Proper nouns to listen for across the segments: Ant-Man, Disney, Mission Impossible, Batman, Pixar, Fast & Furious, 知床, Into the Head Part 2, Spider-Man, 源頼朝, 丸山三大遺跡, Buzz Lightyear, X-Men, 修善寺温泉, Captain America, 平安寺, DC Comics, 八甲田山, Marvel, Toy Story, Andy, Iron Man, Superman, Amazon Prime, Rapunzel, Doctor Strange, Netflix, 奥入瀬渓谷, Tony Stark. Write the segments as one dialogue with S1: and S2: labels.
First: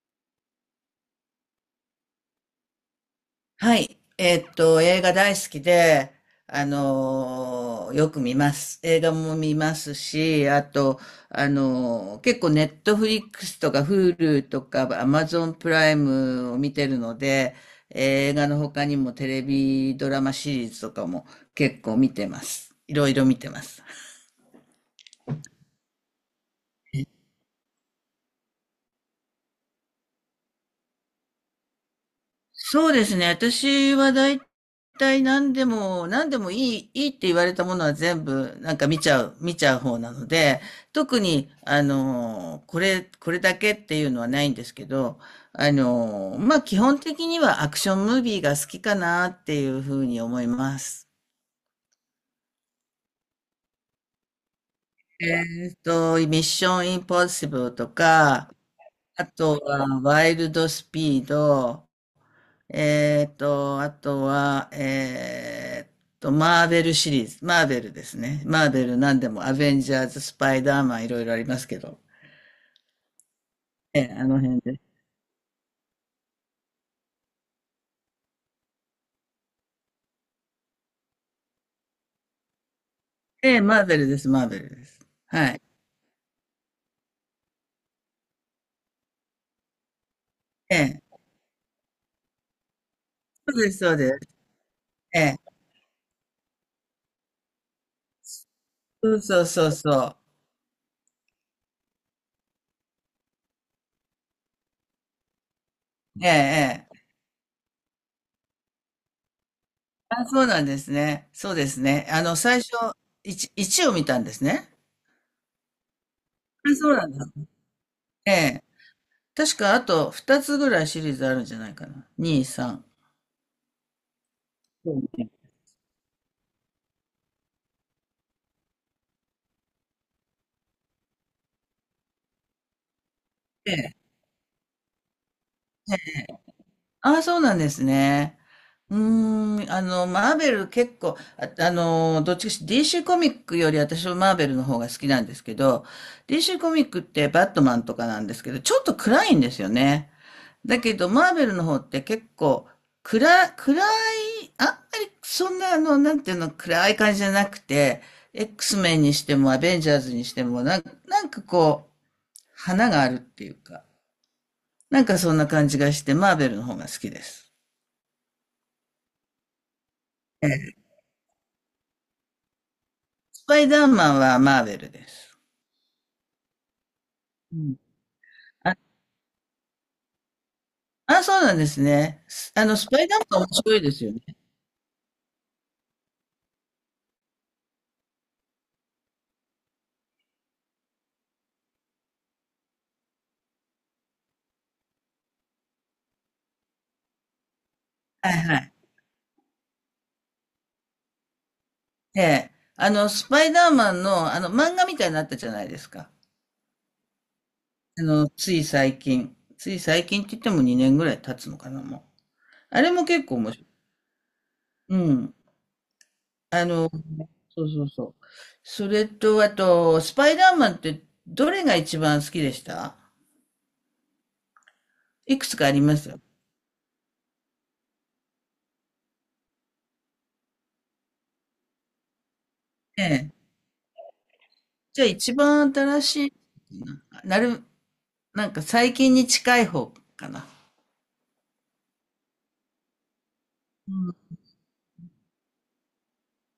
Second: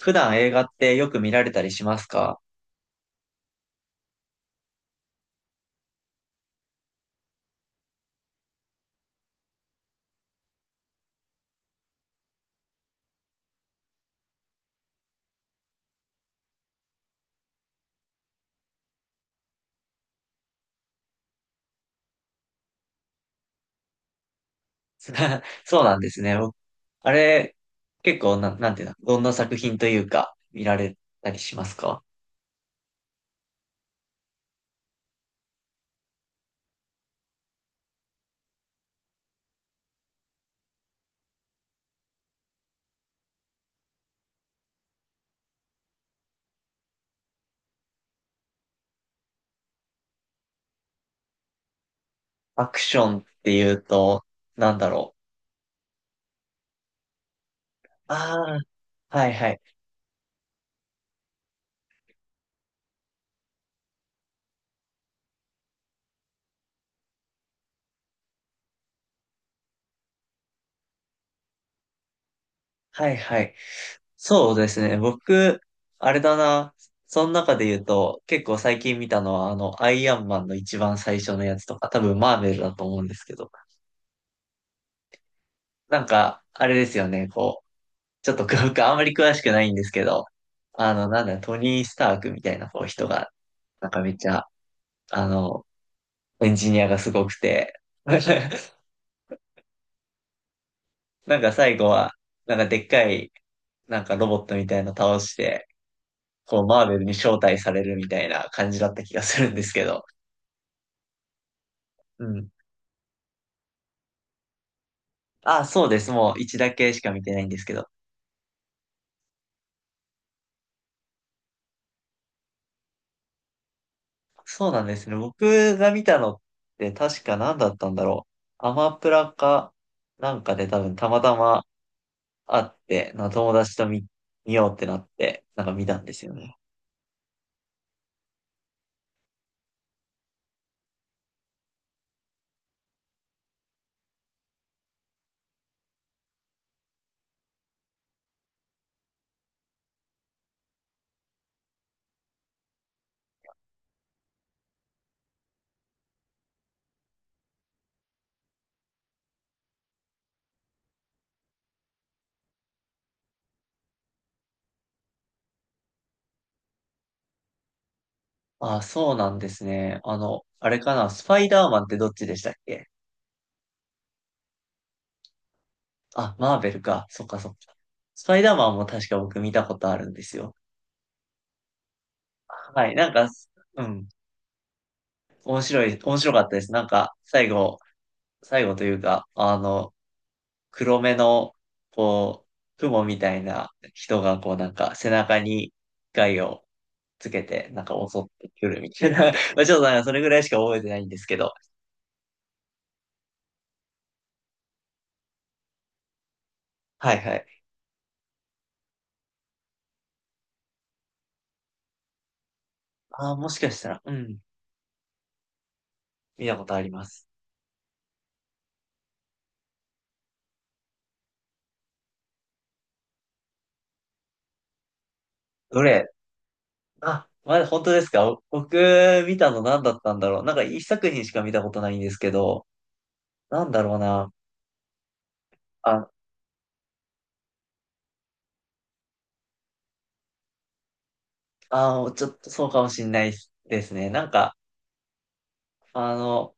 S1: 普段映画ってよく見られたりしますか？
S2: はい。映画大好きで、よく見ます。映画も見ますし、あと、結構ネットフリックスとか Hulu とか Amazon プライムを見てるので、映画の他にもテレビドラマシリーズとかも結構見てます。いろいろ見てます。
S1: そうなんですね。僕あれ、結構な、なんていうの、どんな作品というか、見られたりしますか？
S2: そうですね。私は大体何でもいいって言われたものは全部なんか見ちゃう方なので、特に、これだけっていうのはないんですけど、まあ、基本的にはアクションムービーが好きかなっていうふうに思います。
S1: アクションっていうと、なんだろう。
S2: ミッションインポッシブルと
S1: あ
S2: か、
S1: あ、
S2: あ
S1: はいは
S2: と
S1: い。
S2: はワイルドスピード、あとは、マーベルシリーズ。マーベルですね。マーベル何でも、アベンジャーズ、スパイダーマン、いろいろありますけど。
S1: はいはい。
S2: ええ、あの
S1: そう
S2: 辺
S1: で
S2: で。
S1: すね。僕、あれだな。その中で言うと、結構最近見たのは、あの、アイアンマンの一番最初のやつとか、多分マーベルだと思うんですけど、
S2: ええ、マーベルです、マーベルです。はい。
S1: なんか、あれですよね、こう、ちょっと僕あんまり詳しくないんですけど、
S2: え
S1: あの、
S2: え、
S1: なんだ、トニー・スタークみたいなこう人が、
S2: そうです、
S1: なん
S2: そう
S1: か
S2: で
S1: めっ
S2: す。
S1: ちゃ、
S2: え
S1: あ
S2: え、
S1: の、エンジニアがすごくて、
S2: そうそうそうそう。
S1: なんか最後は、なんかでっかい、なんかロボットみたいなの倒して、
S2: ええ、
S1: こう、マ
S2: え
S1: ーベ
S2: え。
S1: ルに招待されるみたいな感じだった気がするんですけど。
S2: あ、そうなんですね。そうですね。
S1: うん。
S2: 最初、1、一を見たんですね。
S1: あ、そうです。もう一だ
S2: あ、
S1: け
S2: そう
S1: し
S2: な
S1: か
S2: ん
S1: 見
S2: だ。
S1: てないんですけど。
S2: ええ。確か、あと2つぐらいシリーズあるんじゃないかな。2、3。
S1: そうなん
S2: そ
S1: で
S2: う
S1: すね。
S2: ね。
S1: 僕が見たのって確か何だったんだろう。アマプラかなんかで多分たまたまあって、なんか友達と見ようってなって、なんか見たんですよね。
S2: ああ、そうなんですね。うーん、マーベル結構、あ、どっちかし DC コミックより私はマーベルの方が好きなんですけど、DC コミックってバットマンとかなんですけど、ちょっと暗いんですよね。だけど、マーベルの方って結構、暗、暗い、あんまりそんななんていうの、暗い感じじゃなくて、X メンにしてもアベンジャーズにしても、なんかこう、花があるっていうか、なんかそんな感じがして、マーベルの方が好きです。
S1: あ、そうなんですね。あの、あれかな、スパイダーマンってどっちでしたっけ？
S2: スパイダーマンはマーベルです。
S1: あ、マーベルか。そっかそっ
S2: う
S1: か。
S2: ん。
S1: スパイダーマン
S2: あ、
S1: も確か僕見たことあるんですよ。
S2: あ、そうなんですね。すあの、
S1: は
S2: ス
S1: い、
S2: パイ
S1: なん
S2: ダー
S1: か、
S2: マン面白い
S1: う
S2: です
S1: ん、
S2: よね。
S1: 面白かったです。なんか、最後というか、あの、黒目の、こう、雲みたいな人が、こうなんか背中に害をつけて、なんか襲っ
S2: はい
S1: て
S2: は
S1: く
S2: い。
S1: るみたいな。まあちょっとなんかそれぐらいしか覚えてないんですけど。
S2: ええ。スパイダーマンの、漫画みたいになったじゃないですか。
S1: はいはい。
S2: つい最近。つい最近って言っても2年ぐらい経つのかな、もう。あれも結
S1: あ
S2: 構
S1: あ、も
S2: 面
S1: し
S2: 白い。
S1: かしたら、うん、
S2: うん。
S1: 見たこ
S2: あ
S1: とあり
S2: の、
S1: ます。
S2: そうそうそう。それと、あと、スパイダーマンってどれが一番好きでした？いくつかあり
S1: ど
S2: ま
S1: れ？
S2: すよ。
S1: あ、まだ本当ですか？僕、見たの何だったんだろう。なんか一作品しか見たことないんですけど、
S2: ええ。
S1: なんだろうな。
S2: じゃあ一番新
S1: あ、
S2: しいな、なる、なんか最近に近い方かな。
S1: ちょっとそうかもしんないです
S2: う
S1: ね。
S2: ん。
S1: なんか、あの、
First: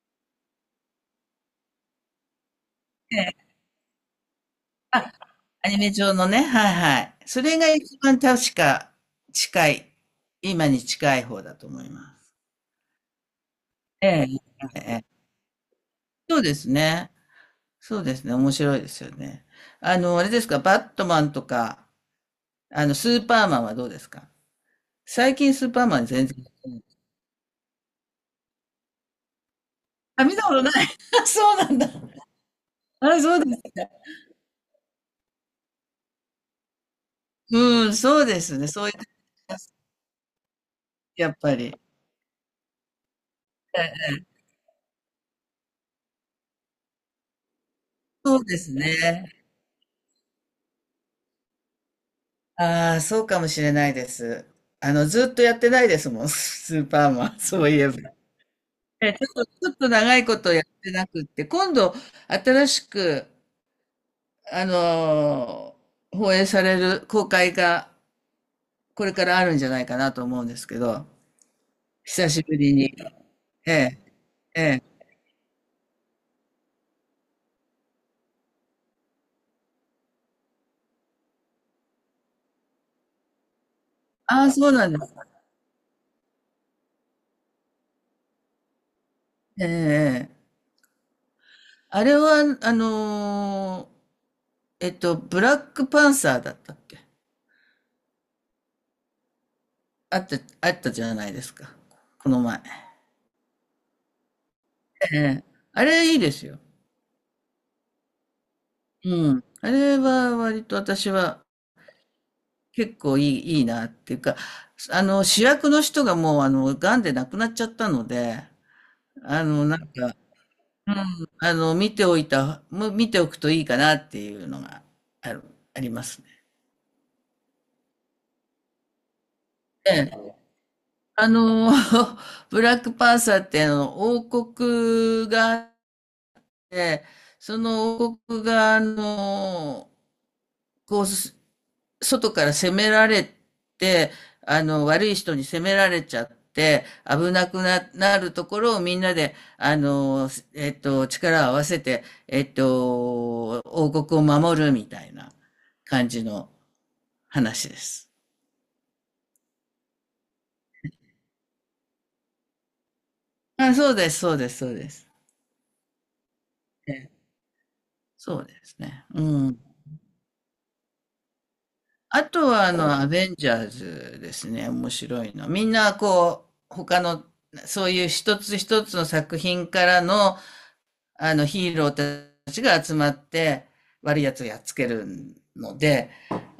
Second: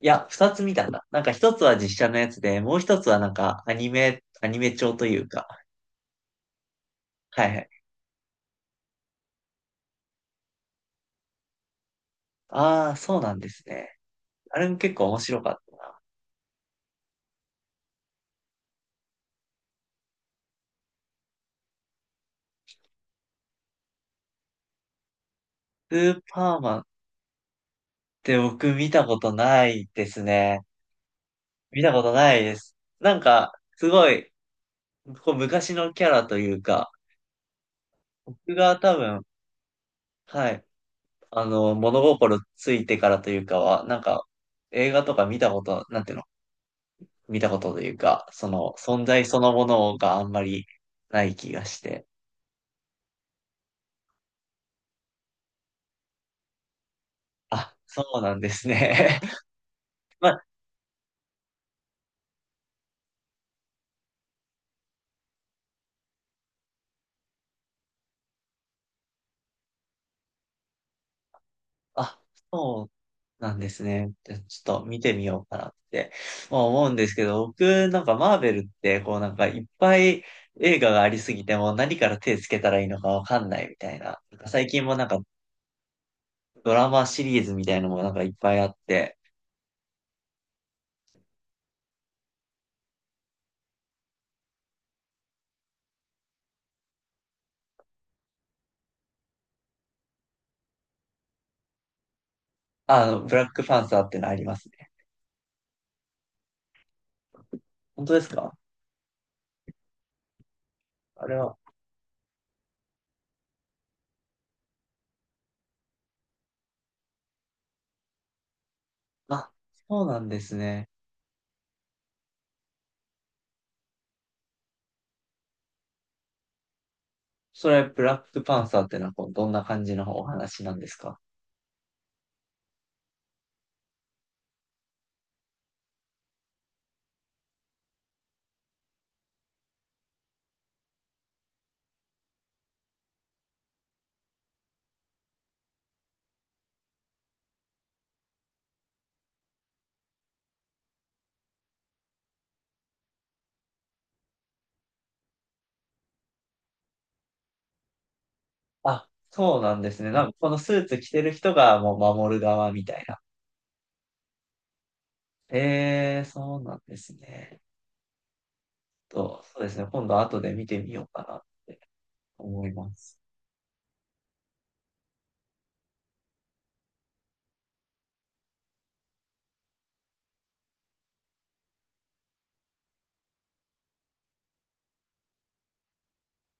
S1: いや、二つ見たんだ。なんか一つは実写のやつで、もう一つはなん
S2: で、
S1: かアニメ調と
S2: あ、
S1: いうか。
S2: アニメ上のね、はいはい。そ
S1: はい
S2: れ
S1: はい。
S2: が一番確か近い、今に近い方だと思います。
S1: ああ、そうなんですね。
S2: ええ、
S1: あれも
S2: え
S1: 結
S2: え、
S1: 構面白かった。
S2: そうですね。そうですね。面白いですよね。あれですか、バットマンとか、スーパーマンはどうですか？最近スーパー
S1: ス
S2: マン
S1: ー
S2: 全然。
S1: パーマンって僕見たことないです
S2: あ、見たこ
S1: ね。
S2: とない。そうなん
S1: 見
S2: だ。
S1: たことないです。なん
S2: あ、そう
S1: か、
S2: です。
S1: すごい、こう昔のキャラというか、
S2: うん、そうで
S1: 僕
S2: すね。
S1: が
S2: そういう
S1: 多
S2: 時、
S1: 分、はい、
S2: やっ
S1: あ
S2: ぱ
S1: の、
S2: り。
S1: 物心ついてからというかは、なんか、映画とか見たこと、なんていうの、見たことというか、
S2: そう
S1: そ
S2: です
S1: の、存在そ
S2: ね。
S1: のものがあんまりない気がして。
S2: ああ、そうかもしれないです。ずっとやってないですもん、スーパーマン、そうい
S1: あ、
S2: え
S1: そ
S2: ば。
S1: うなんです
S2: ち
S1: ね。
S2: ょっと、ちょっ と長い
S1: ま
S2: こ
S1: あ、
S2: とやってなくって、今度、新しく、あのー放映される公開が、これからあるんじゃないかなと思うんですけど、
S1: あ、
S2: 久しぶり
S1: そう
S2: に。
S1: なんで
S2: え
S1: す
S2: え。
S1: ね。ちょっと見てみようかなってまあ思うんですけど、僕なんかマーベルってこうなんかいっぱい映画がありすぎてもう何から手つけたらいいのかわかんないみたいな。なん
S2: あ
S1: か
S2: あ、
S1: 最
S2: そう
S1: 近
S2: なん
S1: も
S2: で
S1: なん
S2: す。
S1: かドラマシリーズみたいのもなんかいっぱいあって、
S2: ええ、ええ。あれは、ブラックパンサーだったっけ？あったじゃないですか、この前。
S1: あの、ブラックパンサーってのありますね。
S2: ええ。あれいいですよ。
S1: 本当ですか？
S2: うん。あれは割と私
S1: あれ
S2: は
S1: は。
S2: 結構いいなっていうか、主役の人がもう癌で亡くなっちゃったので、
S1: あ、
S2: なん
S1: そう
S2: か、
S1: なんですね。
S2: うん、見ておくといいかなっていうのがある、ありますね。
S1: それ、ブラックパンサーってのはこうどんな感
S2: え
S1: じのお
S2: え。
S1: 話なんですか？
S2: あの、ブラックパンサーって王国があって、その王国がこう、外から攻められて、悪い人に攻められちゃって、危なくな、なるところをみんなで、力を合わせて、王国を守るみたいな感じの話です。
S1: あ、そうなんですね。なんかこのスーツ着てる人がもう守る側みたいな。
S2: あ、そうです、そうです、そうです。
S1: ええ、そうなんで
S2: え
S1: すね。
S2: そうですね。う
S1: と、そ
S2: ん。
S1: うですね。今度後で見てみようかなと
S2: あと
S1: 思
S2: は、
S1: いま
S2: ア
S1: す。
S2: ベンジャーズですね。面白いの。みんな、こう、他の、そういう一つ一つの作品からの、あのヒーローたちが集まって悪いやつをやっつけるので、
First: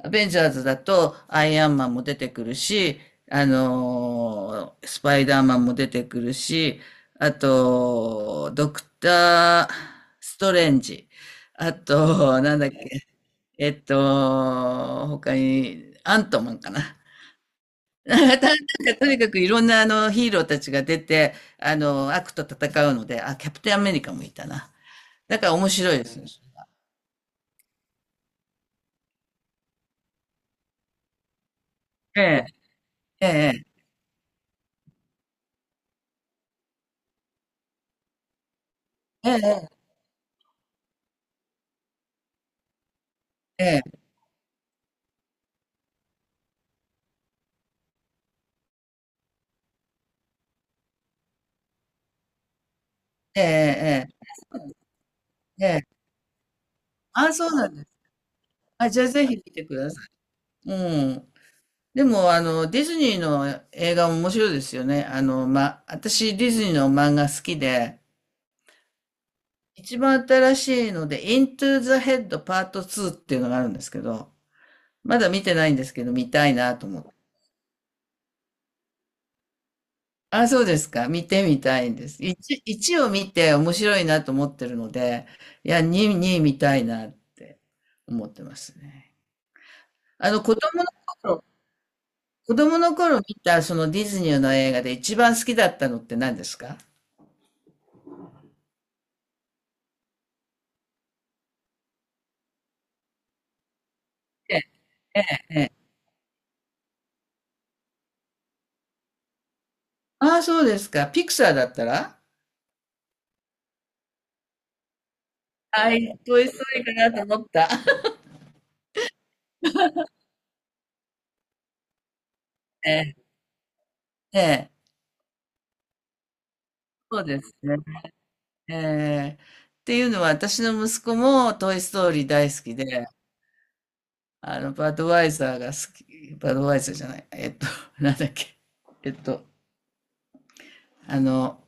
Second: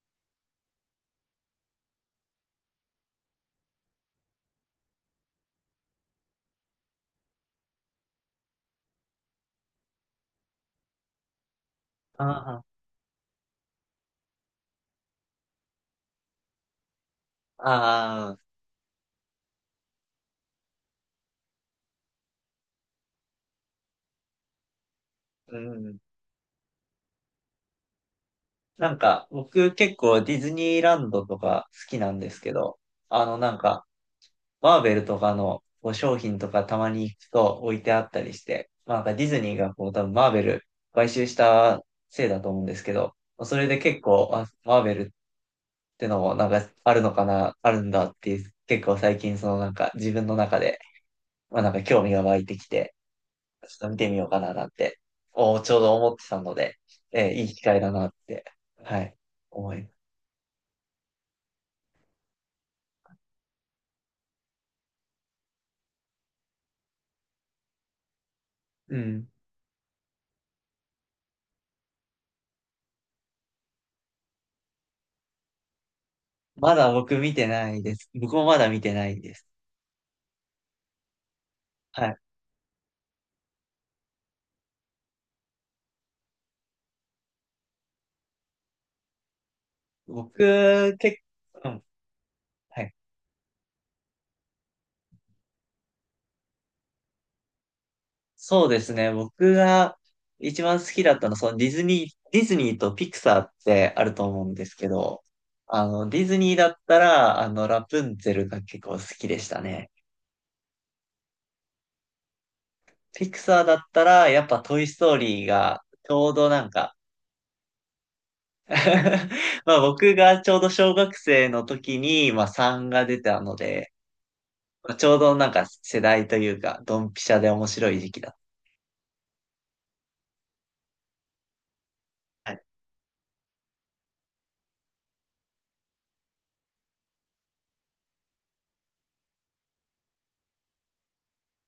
S2: アベンジャーズだとアイアンマンも出てくるし、スパイダーマンも出てくるし、あと、ドクター・ストレンジ。あと、なん
S1: あ
S2: だっけ、他に、アントマンかな。
S1: あ、あ
S2: な
S1: あ、
S2: んかとにかくいろんなあのヒーローたちが出て、悪と戦うので、あ、キャプテンアメリカもいたな。だから
S1: う
S2: 面白い
S1: ん。
S2: です。
S1: なんか、僕結構ディズニーランドとか好きなん
S2: え
S1: です
S2: え、
S1: けど、あ
S2: え
S1: の
S2: え、
S1: なんか、マーベルとかのこう商品とかたまに行くと置いてあったりして、まあなんかディ
S2: え
S1: ズニー
S2: え、
S1: がこう多分マーベル買収したせいだと思うんですけど、それ
S2: え
S1: で結
S2: え、
S1: 構、あ、マーベルってのもなんかあるのかな、あるんだっていう、結構最近そのなんか自分の中でまあなんか興味が湧いてきて、
S2: ええ、
S1: ちょっと見て
S2: え
S1: みよ
S2: え、
S1: うかななんて、ち
S2: え
S1: ょう
S2: え。
S1: ど思ってたので、
S2: あ、
S1: い
S2: そ
S1: い
S2: う
S1: 機
S2: なん
S1: 会
S2: です。
S1: だなって、
S2: あ、じ
S1: は
S2: ゃあ
S1: い、
S2: ぜひ見て
S1: 思
S2: く
S1: いま
S2: ださ
S1: す。
S2: い。うん。でも、ディズニーの映画も面白いですよね。ま、私、ディズニーの漫画好きで、
S1: うん。
S2: 一番新しいので、Into the Head Part 2っていうのがあるんですけど、まだ見てないんですけど、見たい
S1: ま
S2: なと
S1: だ
S2: 思って。
S1: 僕見てないです。僕もまだ見てないです。
S2: あ、そうですか。見てみたいん
S1: は
S2: で
S1: い。
S2: す。1を見て面白いなと思ってるので、いや、2、に見たいなって思ってますね。あの、子供の
S1: 僕、結
S2: 頃、
S1: 構、うん、
S2: 子供
S1: はい。
S2: の頃見たそのディズニーの映画で一番好きだったのって何ですか？
S1: そうですね。僕が一番好きだったのは、そのディズニーとピクサーってあると思うんで
S2: え
S1: すけど、あの、ディズニーだったら、あの、ラプンツェルが結構好きでしたね。
S2: ああ、そうですか。ピクサーだったら？
S1: ピクサーだったら、やっぱトイストーリーが、
S2: は
S1: ち
S2: い、
S1: ょう
S2: ト
S1: ど
S2: イス
S1: な
S2: ト
S1: ん
S2: ーリー
S1: か。
S2: かなと思った。
S1: まあ僕がちょうど小学生の時に、まあ3
S2: え
S1: が
S2: え、
S1: 出たので、
S2: ええ。
S1: まあちょうどなんか世代というか、ドン
S2: そ
S1: ピ
S2: う
S1: シャ
S2: で
S1: で
S2: す
S1: 面
S2: ね。
S1: 白い時期だっ
S2: ええ、っていうのは私の息子もトイストーリー
S1: た。
S2: 大
S1: は
S2: 好
S1: い。
S2: きで、バドワイザーが好き、バドワイザーじゃない、なんだっけ、えっと、あの、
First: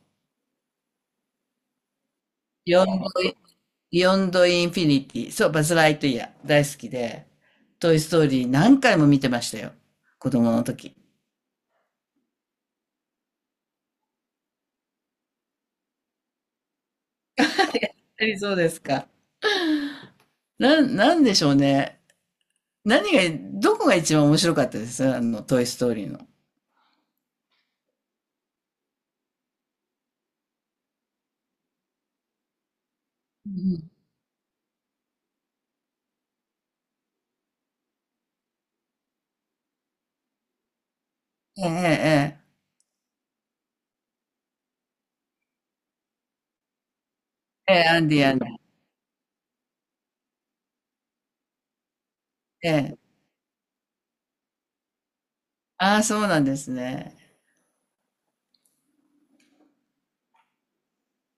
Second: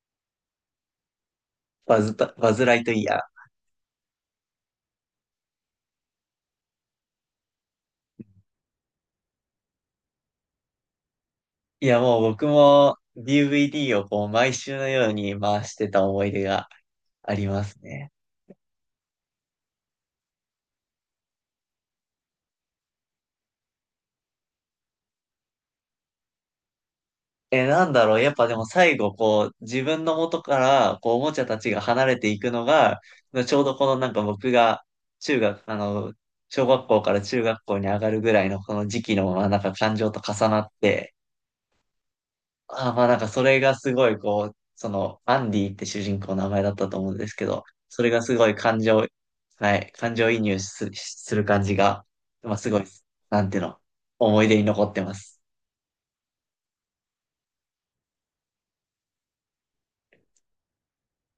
S1: バズライ
S2: ヨン
S1: ト
S2: ド
S1: イ
S2: 度
S1: ヤー。
S2: ヨンドインフィニティ、そう、バズ・ライトイヤー、大好きで、トイ・ストーリー何回も見てましたよ、子供の時。やっ
S1: いやもう僕も DVD をこう毎週のように回してた思い出がありますね。
S2: ぱりそうですか。なんでしょうね。何が、どこが一番面白かったです？あの、トイ・ストーリーの。
S1: え、なんだろう。やっぱでも最後、こう、自分の元から、こう、おもちゃたちが離れていくのが、
S2: う
S1: ちょうどこ
S2: ん。
S1: のなんか僕が、中学、あの、小学校から中学校に上がるぐらいのこの時期の、まあなんか感情と重なって、
S2: ええ、
S1: ああまあなんかそれがすごい、こう、その、アンディって主人公の名前だったと思うんですけど、
S2: ええ、ええ、ええ。ア
S1: そ
S2: ン
S1: れ
S2: デ
S1: が
S2: ィ、ア
S1: す
S2: ンデ
S1: ごい
S2: ィ。
S1: 感情、はい、感情移入す、する感じが、まあす
S2: え
S1: ごい、
S2: え、
S1: なんていうの、思い出に残ってます。
S2: ああ、そうなんですね。